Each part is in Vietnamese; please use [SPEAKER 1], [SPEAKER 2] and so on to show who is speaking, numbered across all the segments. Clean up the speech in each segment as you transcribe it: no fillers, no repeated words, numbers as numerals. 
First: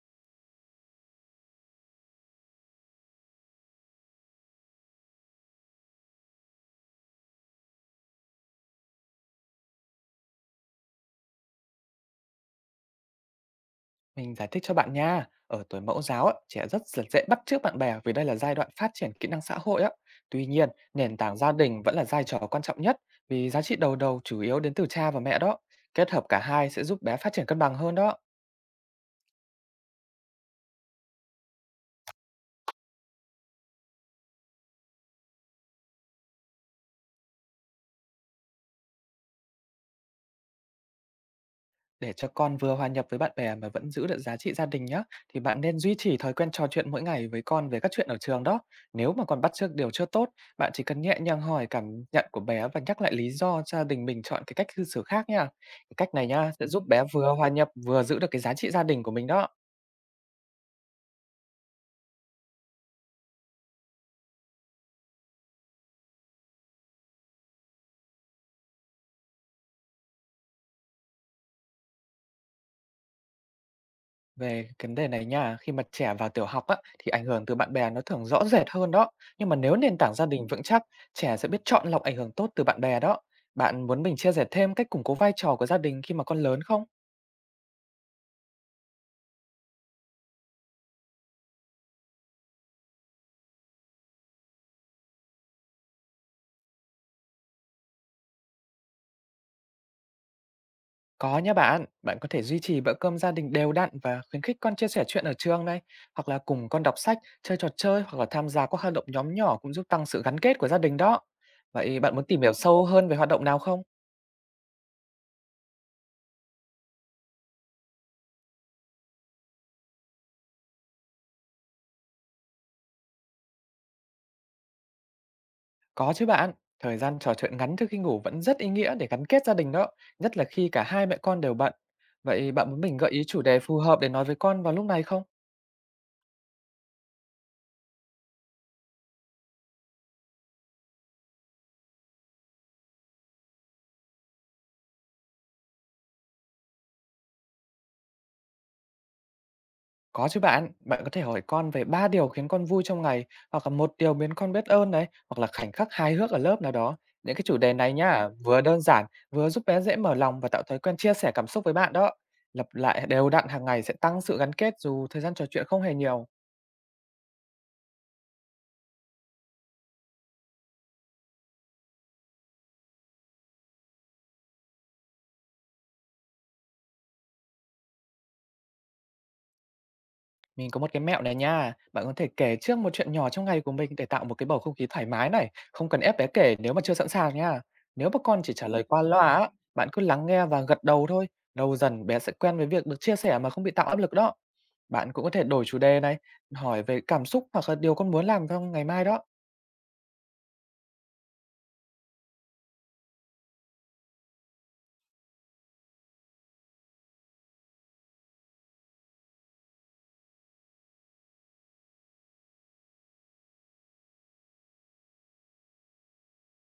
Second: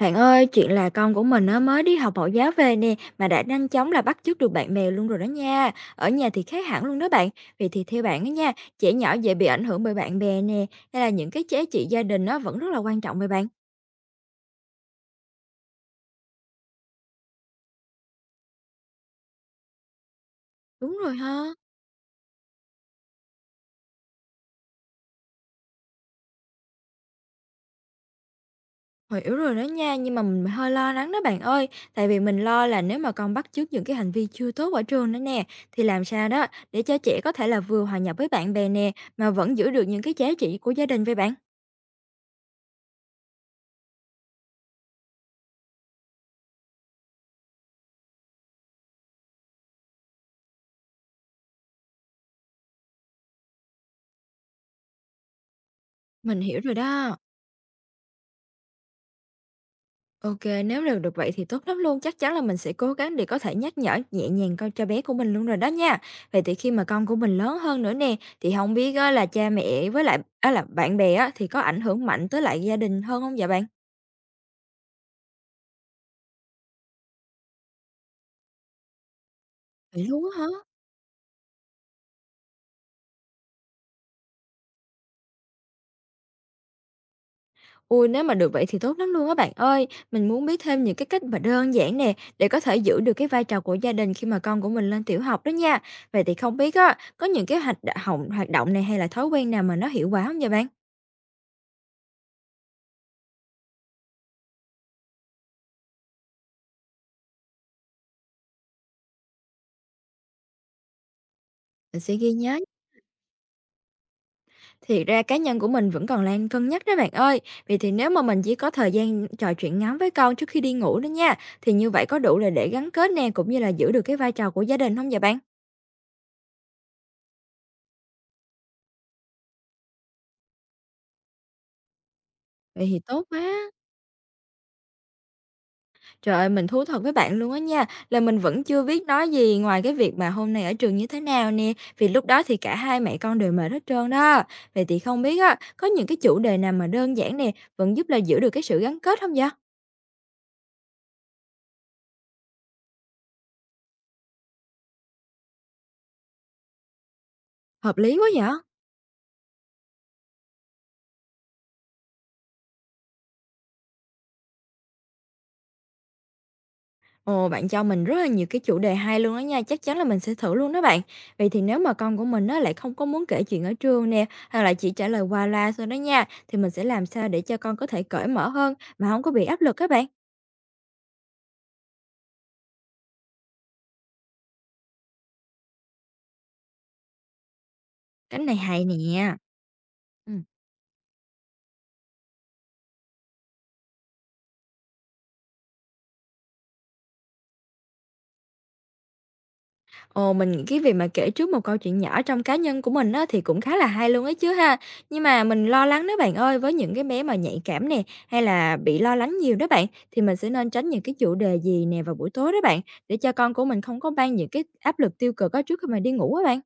[SPEAKER 1] Bạn ơi, chuyện là con của mình nó mới đi học mẫu giáo về nè mà đã nhanh chóng là bắt chước được bạn bè luôn rồi đó nha. Ở nhà thì khác hẳn luôn đó bạn. Vì thì theo bạn đó nha, trẻ nhỏ dễ bị ảnh hưởng bởi bạn bè nè, hay là những cái giá trị gia đình nó vẫn rất là quan trọng với bạn.
[SPEAKER 2] Mình giải thích cho bạn nha. Ở tuổi mẫu giáo, á, trẻ rất là dễ bắt chước bạn bè vì đây là giai đoạn phát triển kỹ năng xã hội. Á. Tuy nhiên,
[SPEAKER 1] Đúng rồi
[SPEAKER 2] nền tảng gia
[SPEAKER 1] ha.
[SPEAKER 2] đình vẫn là vai trò quan trọng nhất, vì giá trị đầu đầu chủ yếu đến từ cha và mẹ đó. Kết hợp cả hai sẽ giúp bé phát triển cân bằng hơn đó.
[SPEAKER 1] Hiểu rồi đó nha, nhưng mà mình hơi lo lắng đó bạn ơi, tại vì mình lo là nếu mà con bắt chước những cái hành vi chưa tốt ở trường đó nè, thì làm sao đó để cho trẻ có thể là vừa hòa nhập với bạn bè nè, mà vẫn giữ được những cái giá trị của gia đình với bạn.
[SPEAKER 2] Để cho con vừa hòa nhập với bạn bè mà vẫn giữ được giá trị gia đình nhé, thì bạn nên duy trì thói quen trò chuyện mỗi ngày với con về các chuyện ở trường đó. Nếu mà còn bắt chước điều chưa tốt, bạn chỉ cần nhẹ nhàng hỏi cảm nhận của bé và nhắc lại lý do gia đình mình chọn cái cách cư xử khác nha. Cái cách này
[SPEAKER 1] Mình
[SPEAKER 2] nha
[SPEAKER 1] hiểu
[SPEAKER 2] sẽ
[SPEAKER 1] rồi
[SPEAKER 2] giúp bé
[SPEAKER 1] đó.
[SPEAKER 2] vừa hòa nhập vừa giữ được cái giá trị gia đình của mình đó.
[SPEAKER 1] OK, nếu đều được vậy thì tốt lắm luôn, chắc chắn là mình sẽ cố gắng để có thể nhắc nhở nhẹ nhàng con cho bé của mình luôn rồi đó nha. Vậy thì khi mà con của mình lớn hơn nữa nè, thì không biết á là cha mẹ với lại á là bạn bè á, thì có ảnh hưởng mạnh tới lại gia đình hơn không vậy bạn?
[SPEAKER 2] Về cái vấn đề này nha, khi mà trẻ vào tiểu học á, thì ảnh hưởng từ bạn bè nó thường rõ rệt hơn đó. Nhưng mà nếu nền
[SPEAKER 1] Vậy
[SPEAKER 2] tảng gia
[SPEAKER 1] luôn á hả?
[SPEAKER 2] đình vững chắc, trẻ sẽ biết chọn lọc ảnh hưởng tốt từ bạn bè đó. Bạn muốn mình chia sẻ thêm cách củng cố vai trò của gia đình khi mà con lớn không?
[SPEAKER 1] Ui, nếu mà được vậy thì tốt lắm luôn á bạn ơi. Mình muốn biết thêm những cái cách mà đơn giản nè, để có thể giữ được cái vai trò của gia đình khi mà con của mình lên tiểu học đó nha. Vậy thì không biết á, có những cái hạch đ hoạt động này hay là thói quen nào mà nó hiệu quả không vậy bạn?
[SPEAKER 2] Có nhé bạn, bạn có thể duy trì bữa cơm gia đình đều đặn và khuyến khích con chia sẻ chuyện ở trường này, hoặc là cùng con đọc sách, chơi trò chơi hoặc là tham gia các hoạt động nhóm nhỏ cũng giúp tăng sự gắn kết của gia đình đó.
[SPEAKER 1] Mình
[SPEAKER 2] Vậy bạn
[SPEAKER 1] sẽ
[SPEAKER 2] muốn
[SPEAKER 1] ghi
[SPEAKER 2] tìm hiểu
[SPEAKER 1] nhớ.
[SPEAKER 2] sâu hơn về hoạt động nào không?
[SPEAKER 1] Thiệt ra cá nhân của mình vẫn còn đang cân nhắc đó bạn ơi. Vì thì nếu mà mình chỉ có thời gian trò chuyện ngắn với con trước khi đi ngủ đó nha, thì như vậy có đủ là để gắn kết nè, cũng như là giữ được cái vai trò của gia đình không vậy bạn?
[SPEAKER 2] Có chứ bạn, thời gian trò chuyện ngắn trước khi ngủ vẫn rất ý nghĩa để gắn kết gia đình đó, nhất là khi cả hai mẹ con đều bận. Vậy bạn muốn
[SPEAKER 1] Vậy
[SPEAKER 2] mình
[SPEAKER 1] thì
[SPEAKER 2] gợi
[SPEAKER 1] tốt
[SPEAKER 2] ý chủ đề
[SPEAKER 1] quá.
[SPEAKER 2] phù hợp để nói với con vào lúc này không?
[SPEAKER 1] Trời ơi, mình thú thật với bạn luôn á nha, là mình vẫn chưa biết nói gì ngoài cái việc mà hôm nay ở trường như thế nào nè, vì lúc đó thì cả hai mẹ con đều mệt hết trơn đó. Vậy thì không biết á, có những cái chủ đề nào mà đơn giản nè, vẫn giúp là giữ được cái sự gắn kết không vậy?
[SPEAKER 2] Có chứ bạn, bạn có thể hỏi con về 3 điều khiến con vui trong ngày, hoặc là một điều biến con biết ơn này, hoặc là khoảnh khắc hài hước ở lớp nào đó. Những cái chủ đề này
[SPEAKER 1] Hợp lý quá
[SPEAKER 2] nhá,
[SPEAKER 1] vậy!
[SPEAKER 2] vừa đơn giản, vừa giúp bé dễ mở lòng và tạo thói quen chia sẻ cảm xúc với bạn đó. Lặp lại đều đặn hàng ngày sẽ tăng sự gắn kết dù thời gian trò chuyện không hề nhiều.
[SPEAKER 1] Ồ, bạn cho mình rất là nhiều cái chủ đề hay luôn đó nha, chắc chắn là mình sẽ thử luôn đó bạn. Vậy thì nếu mà con của mình nó lại không có muốn kể chuyện ở trường nè, hay là chỉ trả lời qua loa thôi đó nha, thì mình sẽ làm sao để cho con có thể cởi mở hơn mà không có bị áp lực các bạn.
[SPEAKER 2] Mình có một cái mẹo này nha, bạn có thể kể trước một chuyện nhỏ trong ngày của mình để tạo một cái bầu không khí thoải mái này, không cần ép bé kể nếu mà chưa sẵn sàng nha. Nếu mà
[SPEAKER 1] Cách
[SPEAKER 2] con chỉ
[SPEAKER 1] này
[SPEAKER 2] trả lời
[SPEAKER 1] hay
[SPEAKER 2] qua loa
[SPEAKER 1] nè.
[SPEAKER 2] á, bạn cứ lắng
[SPEAKER 1] Ừ.
[SPEAKER 2] nghe và gật đầu thôi, lâu dần bé sẽ quen với việc được chia sẻ mà không bị tạo áp lực đó. Bạn cũng có thể đổi chủ đề này, hỏi về cảm xúc hoặc là điều con muốn làm trong ngày mai đó.
[SPEAKER 1] Ồ, mình nghĩ cái việc mà kể trước một câu chuyện nhỏ trong cá nhân của mình á, thì cũng khá là hay luôn ấy chứ ha. Nhưng mà mình lo lắng đó bạn ơi, với những cái bé mà nhạy cảm nè, hay là bị lo lắng nhiều đó bạn, thì mình sẽ nên tránh những cái chủ đề gì nè vào buổi tối đó bạn, để cho con của mình không có mang những cái áp lực tiêu cực á trước khi mà đi ngủ á bạn.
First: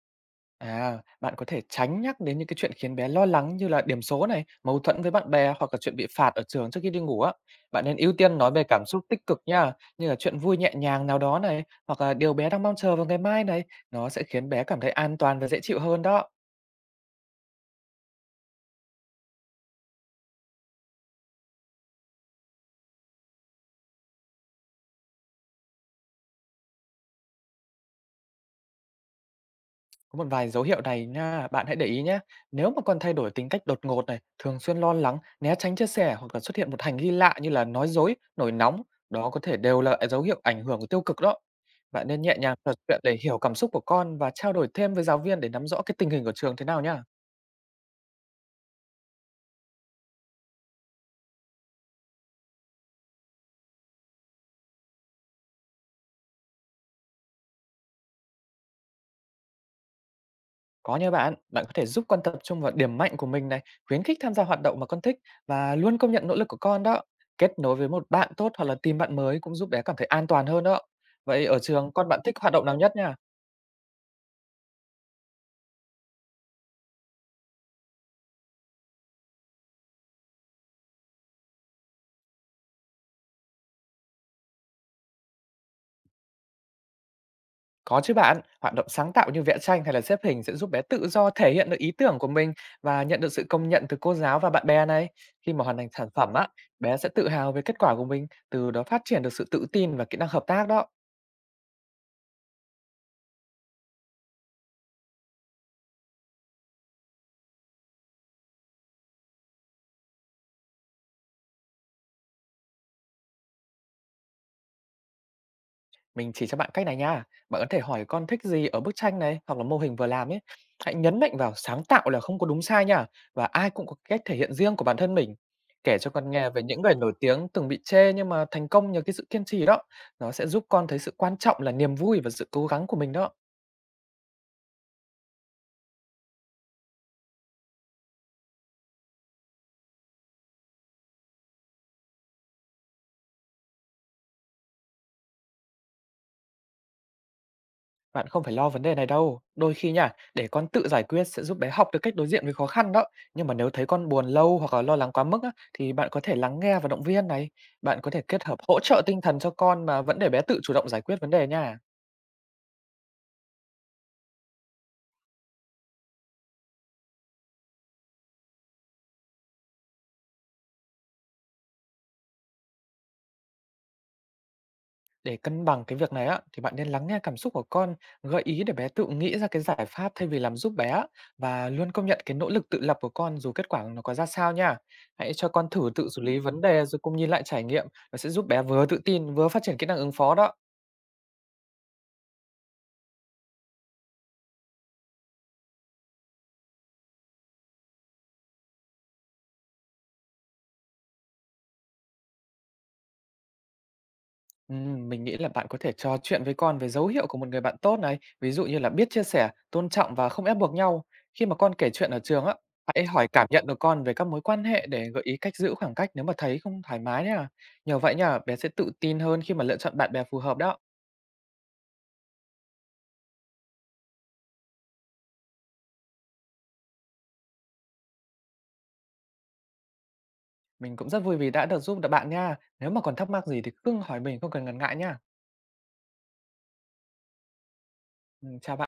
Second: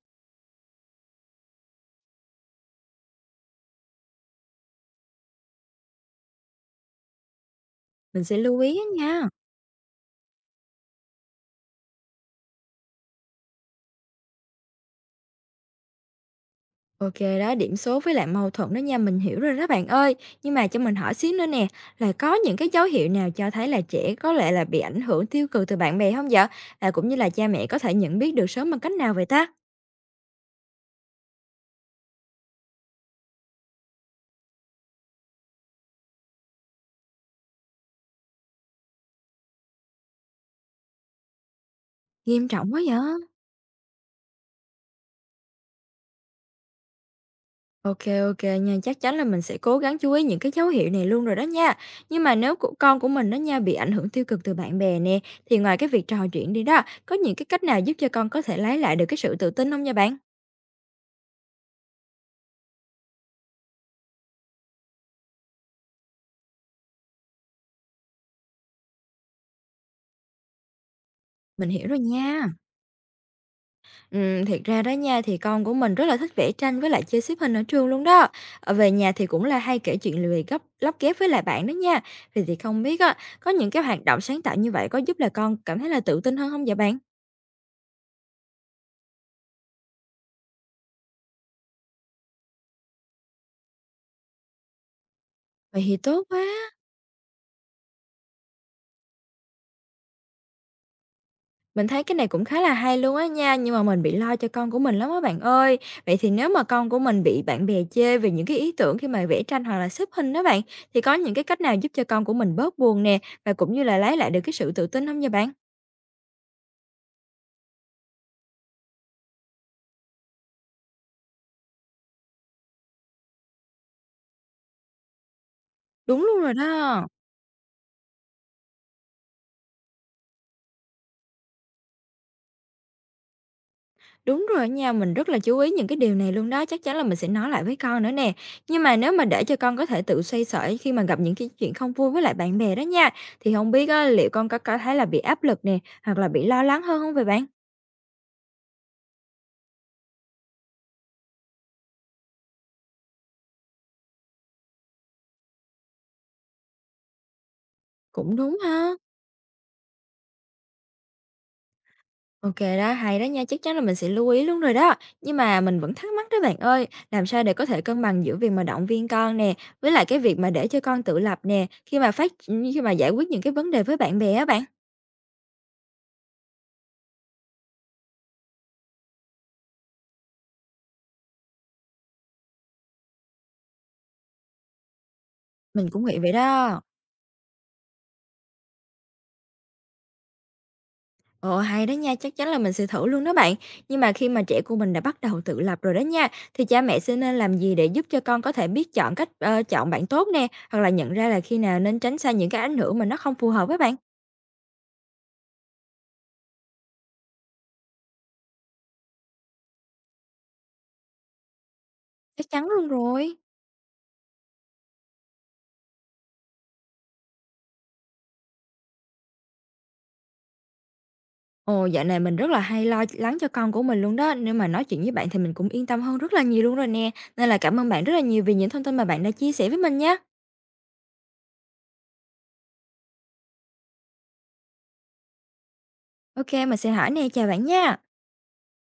[SPEAKER 2] À, bạn có thể tránh nhắc đến những cái chuyện khiến bé lo lắng như là điểm số này, mâu thuẫn với bạn bè hoặc là chuyện bị phạt ở trường trước khi đi ngủ á. Bạn nên ưu
[SPEAKER 1] Mình sẽ
[SPEAKER 2] tiên nói
[SPEAKER 1] lưu
[SPEAKER 2] về
[SPEAKER 1] ý
[SPEAKER 2] cảm
[SPEAKER 1] á
[SPEAKER 2] xúc tích
[SPEAKER 1] nha.
[SPEAKER 2] cực nha, như là chuyện vui nhẹ nhàng nào đó này, hoặc là điều bé đang mong chờ vào ngày mai này, nó sẽ khiến bé cảm thấy an toàn và dễ chịu hơn đó.
[SPEAKER 1] OK đó, điểm số với lại mâu thuẫn đó nha, mình hiểu rồi đó bạn ơi. Nhưng mà cho mình hỏi xíu nữa nè, là có những cái dấu hiệu nào cho thấy là trẻ có lẽ là bị ảnh hưởng tiêu cực từ bạn bè không vậy? Và cũng như là cha mẹ có thể nhận biết được sớm bằng cách nào vậy ta?
[SPEAKER 2] Có một vài dấu hiệu này nha, bạn hãy để ý nhé. Nếu mà con thay đổi tính cách đột ngột này, thường xuyên lo lắng, né tránh chia sẻ hoặc là xuất hiện một hành vi lạ như là nói dối, nổi nóng, đó có thể đều là dấu hiệu ảnh hưởng của tiêu cực đó. Bạn nên nhẹ
[SPEAKER 1] Nghiêm
[SPEAKER 2] nhàng trò
[SPEAKER 1] trọng quá vậy!
[SPEAKER 2] chuyện để hiểu cảm xúc của con và trao đổi thêm với giáo viên để nắm rõ cái tình hình của trường thế nào nhá.
[SPEAKER 1] OK, OK nha, chắc chắn là mình sẽ cố gắng chú ý những cái dấu hiệu này luôn rồi đó nha. Nhưng mà nếu của con của mình đó nha, bị ảnh hưởng tiêu cực từ bạn bè nè, thì ngoài cái việc trò chuyện đi đó, có những cái cách nào giúp cho con có thể lấy lại được cái sự tự tin không nha bạn?
[SPEAKER 2] Có nha bạn, bạn có thể giúp con tập trung vào điểm mạnh của mình này, khuyến khích tham gia hoạt động mà con thích và luôn công nhận nỗ lực của con đó. Kết nối với một bạn tốt hoặc là tìm bạn mới cũng giúp bé cảm thấy an toàn hơn đó. Vậy ở
[SPEAKER 1] Mình hiểu
[SPEAKER 2] trường
[SPEAKER 1] rồi
[SPEAKER 2] con bạn thích
[SPEAKER 1] nha.
[SPEAKER 2] hoạt động nào nhất nha?
[SPEAKER 1] Thiệt ra đó nha, thì con của mình rất là thích vẽ tranh với lại chơi xếp hình ở trường luôn đó. Ờ, về nhà thì cũng là hay kể chuyện lười gấp lóc ghép với lại bạn đó nha. Vậy thì không biết á, có những cái hoạt động sáng tạo như vậy có giúp là con cảm thấy là tự tin hơn không vậy bạn?
[SPEAKER 2] Có chứ bạn, hoạt động sáng tạo như vẽ tranh hay là xếp hình sẽ giúp bé tự do thể hiện được ý tưởng của mình và nhận được sự công nhận từ cô giáo và bạn bè này. Khi mà hoàn
[SPEAKER 1] Vậy
[SPEAKER 2] thành
[SPEAKER 1] thì
[SPEAKER 2] sản
[SPEAKER 1] tốt
[SPEAKER 2] phẩm á,
[SPEAKER 1] quá.
[SPEAKER 2] bé sẽ tự hào về kết quả của mình, từ đó phát triển được sự tự tin và kỹ năng hợp tác đó.
[SPEAKER 1] Mình thấy cái này cũng khá là hay luôn á nha, nhưng mà mình bị lo cho con của mình lắm á bạn ơi. Vậy thì nếu mà con của mình bị bạn bè chê về những cái ý tưởng khi mà vẽ tranh hoặc là xếp hình đó bạn, thì có những cái cách nào giúp cho con của mình bớt buồn nè và cũng như là lấy lại được cái sự tự tin không nha bạn?
[SPEAKER 2] Mình chỉ cho bạn cách này nha. Bạn có thể hỏi con thích gì ở bức tranh này hoặc là mô hình vừa làm ấy. Hãy nhấn mạnh vào sáng tạo là không có đúng sai nha. Và ai cũng có cách thể hiện riêng của bản thân mình. Kể cho
[SPEAKER 1] Đúng
[SPEAKER 2] con
[SPEAKER 1] luôn
[SPEAKER 2] nghe
[SPEAKER 1] rồi
[SPEAKER 2] về những người
[SPEAKER 1] đó.
[SPEAKER 2] nổi tiếng từng bị chê nhưng mà thành công nhờ cái sự kiên trì đó. Nó sẽ giúp con thấy sự quan trọng là niềm vui và sự cố gắng của mình đó.
[SPEAKER 1] Đúng rồi đó nha, mình rất là chú ý những cái điều này luôn đó, chắc chắn là mình sẽ nói lại với con nữa nè. Nhưng mà nếu mà để cho con có thể tự xoay sở khi mà gặp những cái chuyện không vui với lại bạn bè đó nha, thì không biết á, liệu con có thấy là bị áp lực nè, hoặc là bị lo lắng hơn không vậy bạn?
[SPEAKER 2] Bạn không phải lo vấn đề này đâu. Đôi khi nha, để con tự giải quyết sẽ giúp bé học được cách đối diện với khó khăn đó. Nhưng mà nếu thấy con buồn lâu hoặc là lo lắng quá mức á, thì bạn có thể lắng nghe và động viên này. Bạn có thể
[SPEAKER 1] Cũng
[SPEAKER 2] kết
[SPEAKER 1] đúng
[SPEAKER 2] hợp hỗ
[SPEAKER 1] ha.
[SPEAKER 2] trợ tinh thần cho con mà vẫn để bé tự chủ động giải quyết vấn đề nha.
[SPEAKER 1] Ok đó, hay đó nha, chắc chắn là mình sẽ lưu ý luôn rồi đó. Nhưng mà mình vẫn thắc mắc đó bạn ơi, làm sao để có thể cân bằng giữa việc mà động viên con nè, với lại cái việc mà để cho con tự lập nè, khi mà giải quyết những cái vấn đề với bạn bè á bạn.
[SPEAKER 2] Để cân bằng cái việc này á, thì bạn nên lắng nghe cảm xúc của con, gợi ý để bé tự nghĩ ra cái giải pháp thay vì làm giúp bé á, và luôn công nhận cái nỗ lực tự lập của con dù kết quả nó có ra sao nha. Hãy cho con
[SPEAKER 1] Mình
[SPEAKER 2] thử
[SPEAKER 1] cũng
[SPEAKER 2] tự
[SPEAKER 1] nghĩ
[SPEAKER 2] xử
[SPEAKER 1] vậy
[SPEAKER 2] lý vấn
[SPEAKER 1] đó.
[SPEAKER 2] đề rồi cùng nhìn lại trải nghiệm, nó sẽ giúp bé vừa tự tin vừa phát triển kỹ năng ứng phó đó.
[SPEAKER 1] Ồ, hay đó nha, chắc chắn là mình sẽ thử luôn đó bạn. Nhưng mà khi mà trẻ của mình đã bắt đầu tự lập rồi đó nha, thì cha mẹ sẽ nên làm gì để giúp cho con có thể biết chọn cách chọn bạn tốt nè, hoặc là nhận ra là khi nào nên tránh xa những cái ảnh hưởng mà nó không phù hợp với bạn?
[SPEAKER 2] Mình nghĩ là bạn có thể trò chuyện với con về dấu hiệu của một người bạn tốt này, ví dụ như là biết chia sẻ, tôn trọng và không ép buộc nhau. Khi mà con kể chuyện ở trường
[SPEAKER 1] Chắc
[SPEAKER 2] á,
[SPEAKER 1] chắn luôn
[SPEAKER 2] hãy hỏi
[SPEAKER 1] rồi.
[SPEAKER 2] cảm nhận của con về các mối quan hệ để gợi ý cách giữ khoảng cách nếu mà thấy không thoải mái nha. Nhờ vậy nha, bé sẽ tự tin hơn khi mà lựa chọn bạn bè phù hợp đó.
[SPEAKER 1] Ồ, dạo này mình rất là hay lo lắng cho con của mình luôn đó, nên mà nói chuyện với bạn thì mình cũng yên tâm hơn rất là nhiều luôn rồi nè. Nên là cảm ơn bạn rất là nhiều vì những thông tin mà bạn đã chia sẻ với mình nhé.
[SPEAKER 2] Mình cũng rất vui vì đã được giúp được bạn nha. Nếu mà còn thắc mắc gì thì cứ hỏi mình không cần ngần ngại nha.
[SPEAKER 1] Ok, mình sẽ hỏi nè, chào bạn nha.
[SPEAKER 2] Chào bạn.